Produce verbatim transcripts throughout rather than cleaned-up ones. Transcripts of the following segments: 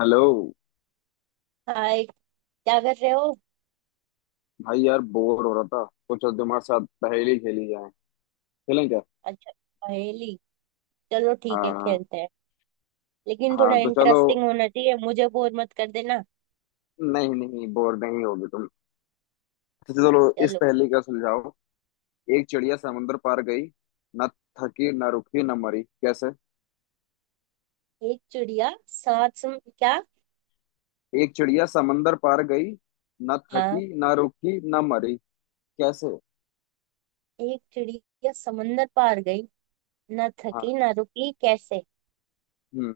Hello. Hi, क्या कर रहे हो? भाई यार बोर हो रहा था। कुछ तुम्हारे साथ पहेली खेली जाए, खेलें क्या? अच्छा, पहेली। चलो ठीक है, हाँ। खेलते हैं। लेकिन थोड़ा हाँ तो चलो। इंटरेस्टिंग होना चाहिए, मुझे बोर मत कर देना। नहीं नहीं, बोर नहीं होगे तुम। तो चलो, इस चलो। पहेली का सुलझाओ। एक चिड़िया समंदर पार गई, न थकी न रुकी न मरी, कैसे? एक चिड़िया सात सम... क्या? एक चिड़िया समंदर पार गई, न हाँ। थकी न रुकी न मरी, कैसे? एक चिड़िया समंदर पार गई, ना थकी हाँ। ना रुकी, कैसे? हम्म।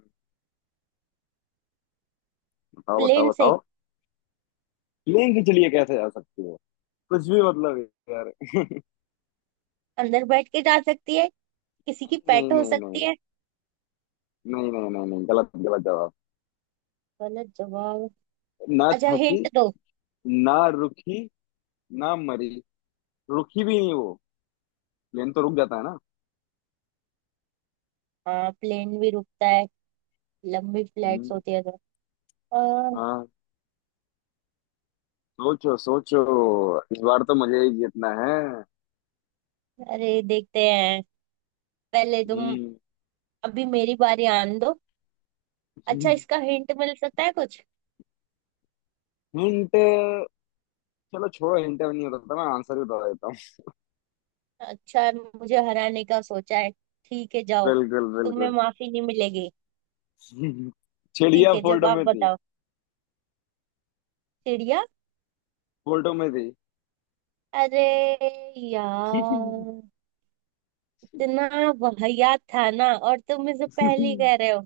बताओ प्लेन बताओ से। बताओ। प्लेन की चिड़िया कैसे जा सकती है? कुछ भी मतलब है यार। अंदर बैठ के जा सकती है। किसी की नहीं पेट हो नहीं नहीं सकती है। नहीं नहीं नहीं नहीं नहीं, गलत गलत जवाब। गलत जवाब। न अच्छा, थकी, हिंट दो। ना रुकी, ना मरी। रुकी भी नहीं वो, प्लेन तो रुक जाता है ना। हाँ, प्लेन भी रुकता है। लंबी फ्लाइट्स हम्म। होती है तो। आ, हाँ, सोचो सोचो, इस बार तो मुझे ही जीतना है। अरे, देखते हैं। पहले तुम। हम्म। अभी मेरी बारी आने दो। अच्छा, इसका हिंट मिल सकता है कुछ? हिंट। चलो छोड़ो, हिंट नहीं होता था, मैं आंसर ही बता देता हूँ। अच्छा, मुझे हराने का सोचा है। ठीक है, जाओ। बिल्कुल तुम्हें बिल्कुल। माफी नहीं मिलेगी। ठीक चिड़िया है, फोटो जवाब में थी। बताओ। चिड़िया। फोटो में थी। अरे यार, इतना वाहियात था ना, और तुम इसे पहेली कह रहे हो।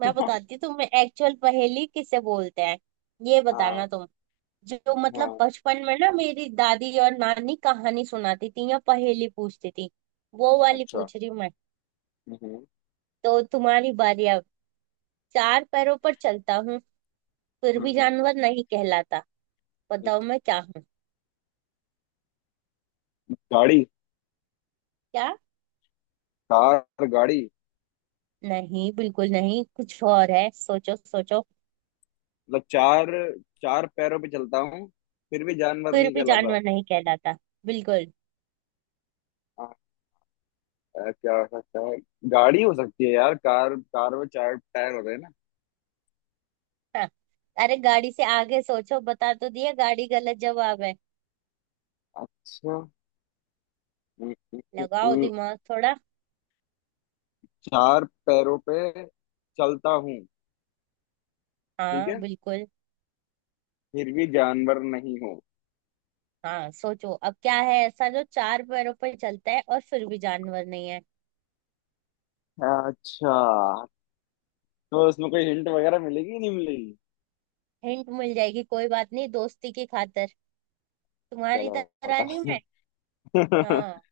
मैं बताती हूँ तुम्हें एक्चुअल पहेली किसे बोलते हैं। ये हाँ। बताना तुम। जो मतलब हाँ। बचपन में ना मेरी दादी और नानी कहानी सुनाती थी या पहेली पूछती थी, वो वाली अच्छा। पूछ रही हूँ मैं। हम्म, तो तुम्हारी बारी। चार पैरों पर चलता हूँ, फिर भी हम्म, जानवर नहीं कहलाता। हम्म। बताओ मैं क्या हूँ? गाड़ी। क्या? कार गाड़ी। नहीं, बिल्कुल नहीं, कुछ और है। सोचो सोचो। मतलब चार, चार पैरों पे चलता हूँ, फिर भी जानवर फिर नहीं भी कहलाता। जानवर नहीं कहलाता। बिल्कुल। आ, आ, क्या हो सकता है? गाड़ी हो सकती है यार, कार कार में चार टायर होते हैं ना। हाँ। अरे, गाड़ी से आगे सोचो। बता तो दिया, गाड़ी गलत जवाब है। अच्छा। हम्म, हम्म, हम्म, लगाओ हम्म। दिमाग थोड़ा। चार पैरों पे चलता हूँ, ठीक हाँ है। बिल्कुल। फिर भी जानवर नहीं हूँ। हाँ, सोचो अब क्या है ऐसा जो चार पैरों पर चलता है और फिर भी जानवर नहीं है? अच्छा, तो इसमें कोई हिंट वगैरह मिलेगी नहीं मिलेगी? हिंट मिल जाएगी, कोई बात नहीं, दोस्ती की खातिर। तुम्हारी चलो, तरह नहीं मैं। बताओ। हाँ।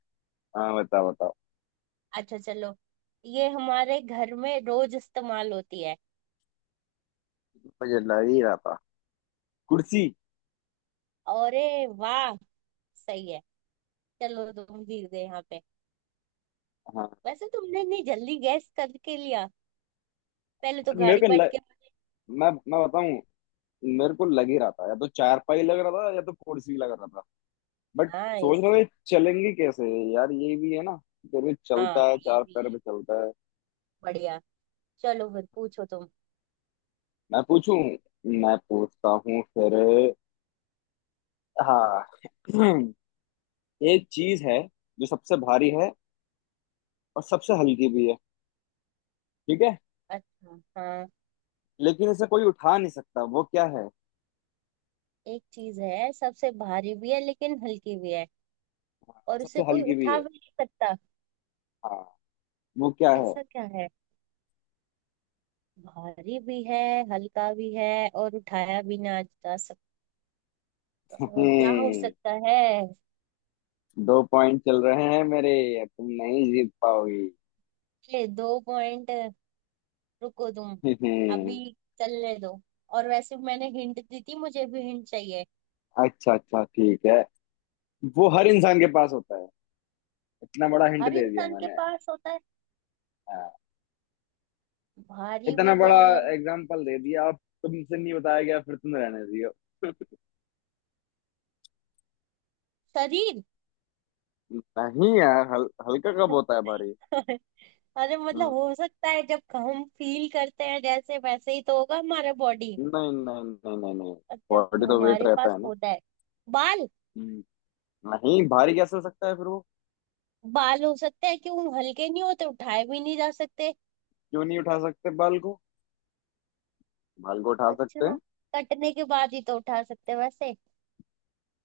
हाँ, बताओ बताओ। अच्छा चलो। ये हमारे घर में रोज इस्तेमाल होती है। मुझे लग ही रहा था, कुर्सी। अरे, वाह, सही है। चलो, तुम जीत गए यहाँ पे। हाँ। वैसे तुमने इतनी जल्दी गैस करके लिया। पहले तो मेरे गाड़ी को पट ल... के। मैं मैं बताऊं? मेरे को लग ही रहा था, या तो चारपाई लग रहा था या तो कुर्सी लग रहा था। बट हाँ, सोच इस। रहा था, ये चलेंगे कैसे? यार, ये भी है ना, फिर भी हाँ, चलता है, ये चार भी पैर है। पे चलता है। बढ़िया। चलो फिर पूछो तुम। मैं पूछूं? मैं पूछता हूँ फिर। हाँ। एक चीज है, जो सबसे भारी है और सबसे हल्की भी है, ठीक है? अच्छा, हाँ। लेकिन इसे कोई उठा नहीं सकता, वो क्या है? एक चीज है सबसे भारी भी है लेकिन हल्की भी है। हाँ, और और उसे सबसे कोई हल्की भी उठा है। भी नहीं सकता। हाँ, वो क्या है? ऐसा क्या है? भारी भी है, हल्का भी है, और उठाया भी ना जा सकता। क्या हो हम्म, सकता है? दो पॉइंट चल रहे हैं मेरे, तुम नहीं जीत पाओगी। ये दो पॉइंट। रुको तुम। अभी हम्म, चलने दो। और वैसे मैंने हिंट दी थी, मुझे भी हिंट चाहिए। अच्छा अच्छा, ठीक है। वो हर इंसान के पास होता है, इतना बड़ा हिंट हर दे दिया इंसान के मैंने। पास होता है। हाँ, भारी भी इतना बड़ा है। एग्जाम्पल दे दिया, अब तुमसे नहीं बताया गया फिर तुम रहने दियो। शरीर। नहीं यार, हल, हल्का कब होता है भारी? अरे मतलब हम्म, हो सकता है, जब हम फील करते हैं जैसे, वैसे ही तो होगा हमारा बॉडी। नहीं नहीं नहीं नहीं नहीं, अच्छा। बॉडी तो वेट हमारे रहता पास है ना। होता है। बाल। हम्म, नहीं, भारी कैसे हो सकता है फिर वो? बाल हो सकते हैं, क्यों हल्के नहीं होते, उठाए भी नहीं जा सकते। क्यों नहीं उठा सकते बाल को? बाल को उठा सकते अच्छा, हैं। कटने के बाद ही तो उठा सकते हैं वैसे।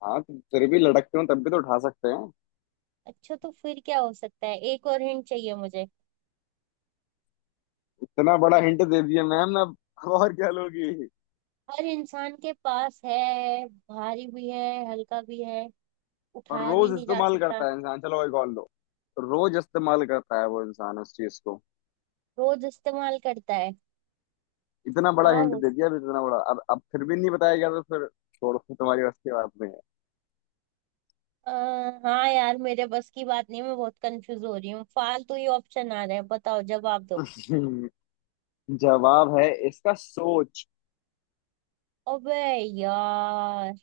हाँ तो फिर भी लटकते हो तब भी तो उठा सकते हैं। अच्छा तो फिर क्या हो सकता है, एक और हिंट चाहिए मुझे। इतना बड़ा हिंट दे दिया मैम। अब अब और क्या लोगी? हर इंसान के पास है, भारी भी है, हल्का भी है, और उठाया भी रोज नहीं जा इस्तेमाल सकता, करता है इंसान, चलो एक और लो। रोज इस्तेमाल करता है वो इंसान उस चीज को। रोज इस्तेमाल करता है। इतना बड़ा हाँ, हिंट वो। दे दिया, अब इतना बड़ा, अब अब फिर भी नहीं बताया गया तो फिर छोड़ो, फिर तुम्हारी बस की बात नहीं है। आ, हाँ यार, मेरे बस की बात नहीं, मैं बहुत कंफ्यूज हो रही हूँ, फालतू ही ऑप्शन आ रहे हैं। बताओ, जवाब दो। जवाब है इसका, सोच। अबे यार,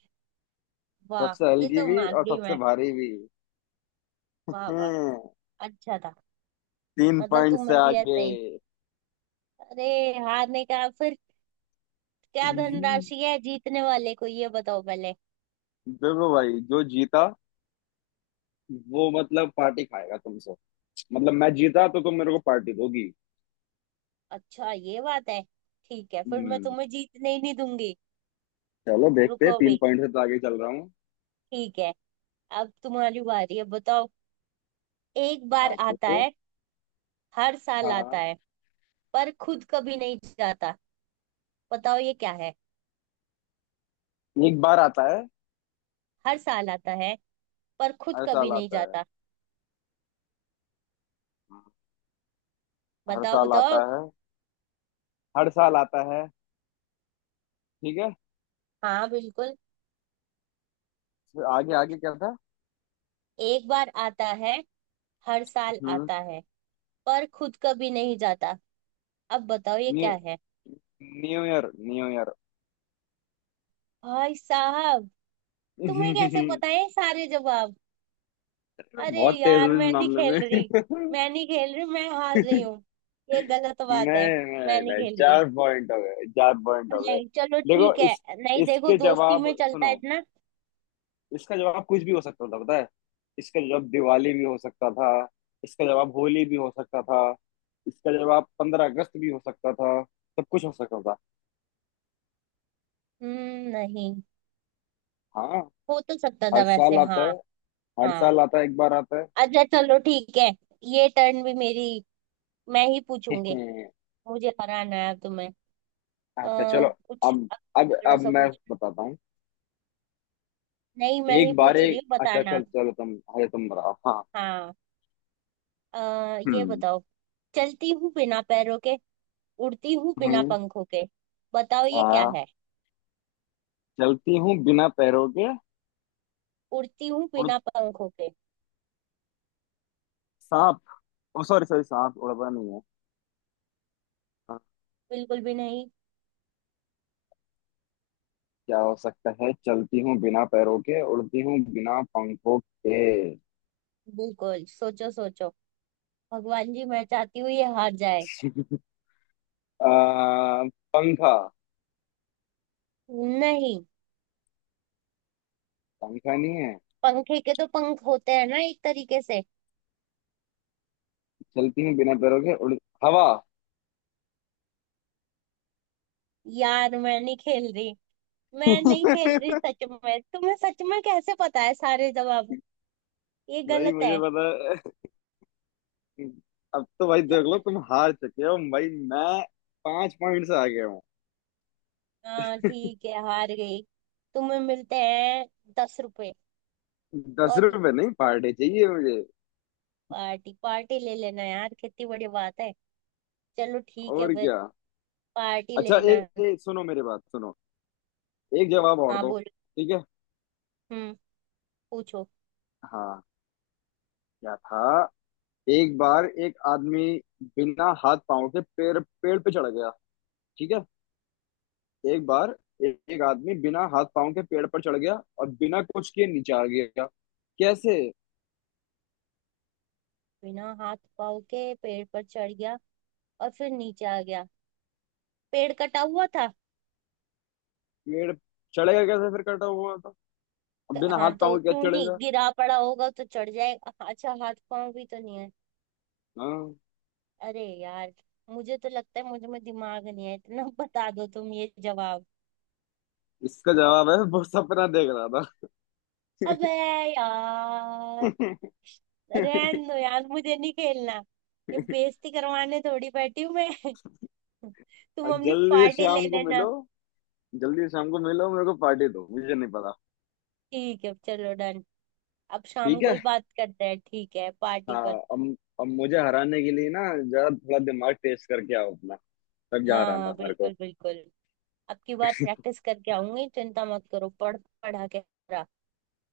वाह, सबसे ये हल्की तो भी मान और गई सबसे मैं। भारी भी वाह वाह। हैं। अच्छा था। तीन मतलब पॉइंट से तुम्हें भी आगे। ऐसे ही। अरे, हारने का फिर। क्या देखो धनराशि है जीतने वाले को, ये बताओ पहले। भाई, जो जीता वो मतलब पार्टी खाएगा तुमसे। मतलब मैं जीता तो तुम मेरे को पार्टी दोगी। अच्छा, ये बात है। ठीक है, फिर मैं हम्म। तुम्हें जीतने ही नहीं दूंगी। चलो देखते हैं, रुको भी। तीन पॉइंट से तो आगे चल रहा हूँ। ठीक है। अब तुम्हारी बारी है, बताओ। एक बार आपको आता तो। है, हर साल आता हाँ। है, पर खुद कभी नहीं जाता। बताओ ये क्या है? एक बार आता है, हर साल आता है, पर खुद हर कभी साल नहीं आता है। जाता। हाँ, हर बताओ साल बताओ। आता है। हर साल आता है, ठीक है। हाँ बिल्कुल। फिर आगे आगे क्या था? एक बार आता है, हर साल हम्म आता है, पर खुद कभी नहीं जाता। अब बताओ ये न्यू क्या है? New year, new year. भाई साहब, तुम्हें कैसे पता है ये सारे जवाब? अरे बहुत तेज यार, हूँ मैं इस नहीं मामले खेल रही। में। मैं नहीं खेल रही, मैं हार रही हूँ। ये गलत बात है। नहीं मैं नहीं नहीं नहीं, खेल रही। चार पॉइंट हो गए, चार पॉइंट हो गए। नहीं चलो देखो, ठीक इस है, नहीं देखो, इसके दोस्ती में जवाब चलता है सुनो। इतना। इसका जवाब कुछ भी हो सकता था, पता है। इसका जवाब दिवाली भी हो सकता था, इसका जवाब होली भी हो सकता था, इसका जवाब पंद्रह अगस्त भी हो सकता था, सब कुछ हो सकता था। हम्म, नहीं। हाँ। हो तो सकता था हर वैसे, साल आता हाँ। है, हर हाँ, साल आता है, एक बार आता है। अच्छा चलो ठीक है। ये टर्न भी मेरी, मैं ही पूछूंगी। मुझे हराना है अब तुम्हें। अच्छा आ, चलो। कुछ अब अब तगड़ा अब सा मैं पूछ। बताता हूँ। नहीं, मैं ही एक बार पूछ रही एक, हूँ, अच्छा बताना। चल, चलो तुम, अरे तुम बताओ। हाँ। हाँ। आ, ये हम्म। बताओ। चलती हूँ बिना पैरों के, उड़ती हूँ बिना हम्म पंखों के। बताओ ये क्या आ, है? चलती हूँ बिना पैरों के, उड़ती हूँ उड़ बिना पंखों के। सांप। ओ सॉरी सॉरी, सांप उड़ता नहीं है। हाँ, बिल्कुल भी नहीं। क्या हो सकता है? चलती हूँ बिना पैरों के, उड़ती हूँ बिना पंखों के। बिल्कुल, सोचो सोचो। भगवान जी, मैं चाहती हूँ ये हार जाए। आ, पंखा। नहीं। पंखा नहीं है। पंखे के तो पंख होते हैं ना एक तरीके से। चलती हूँ बिना पैरों के, उड़ हवा। यार, मैं नहीं खेल रही। मैं नहीं खेल रही, भाई, सच में तुम्हें सच में कैसे पता है सारे जवाब? ये गलत मुझे है। पता है। अब तो भाई देख लो, यार, तुम हार चुके हो भाई। मैं पांच पॉइंट से आगे हूँ। हाँ ठीक है, हार गई। तुम्हें मिलते हैं दस रुपए। दस और, रुपए नहीं, पार्टी चाहिए मुझे। पार्टी पार्टी ले लेना यार, कितनी बड़ी बात है। चलो ठीक है और फिर। क्या? पार्टी अच्छा लेना। एक ए, सुनो मेरी बात, सुनो। एक जवाब और हाँ, दो। बोलो। ठीक है। हम्म। पूछो। हाँ। क्या था? एक बार एक आदमी बिना हाथ पांव के पेड़ पेड़ पे चढ़ गया, ठीक है। एक बार ए, एक आदमी बिना हाथ पांव के पेड़ पर चढ़ गया और बिना कुछ किए नीचे आ गया, कैसे? बिना हाथ पाँव के पेड़ पर चढ़ गया और फिर नीचे आ गया। पेड़ कटा हुआ था। पेड़ चढ़ेगा कैसे फिर, कटा हुआ था? अब क- बिना हाथ हाँ तो पांव के क्यों कैसे नहीं, चढ़ेगा? गिरा पड़ा होगा तो चढ़ जाएगा, अच्छा हाथ पांव भी तो नहीं है। हाँ, अरे यार, मुझे तो लगता है मुझे में दिमाग नहीं है इतना। बता दो तुम ये जवाब। इसका जवाब है, वो सपना देख रहा था। अबे यार, रहन दो यार, मुझे नहीं खेलना। ये बेइज्जती करवाने थोड़ी बैठी हूँ मैं। तुम और अपनी जल्दी से पार्टी ले शाम को लेना। मिलो, जल्दी से शाम को मिलो, मेरे को पार्टी दो, मुझे नहीं पता। ठीक है, चलो डन। अब शाम ठीक को ही है। बात करते हैं, ठीक है, पार्टी हाँ। पर। अब अब मुझे हराने के लिए ना, जरा थोड़ा दिमाग टेस्ट करके आओ अपना। तब हाँ जा रहा हाँ ना मेरे बिल्कुल को। बिल्कुल। अब की बार प्रैक्टिस करके आऊंगी, चिंता मत करो, पढ़ पढ़ा के पूरा।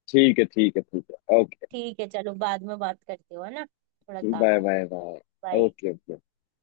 ठीक है, ठीक है, ठीक है, ओके। ठीक है, चलो बाद में बात करती हो है ना, थोड़ा काम बाय है। Bye bye. Bye. Okay okay.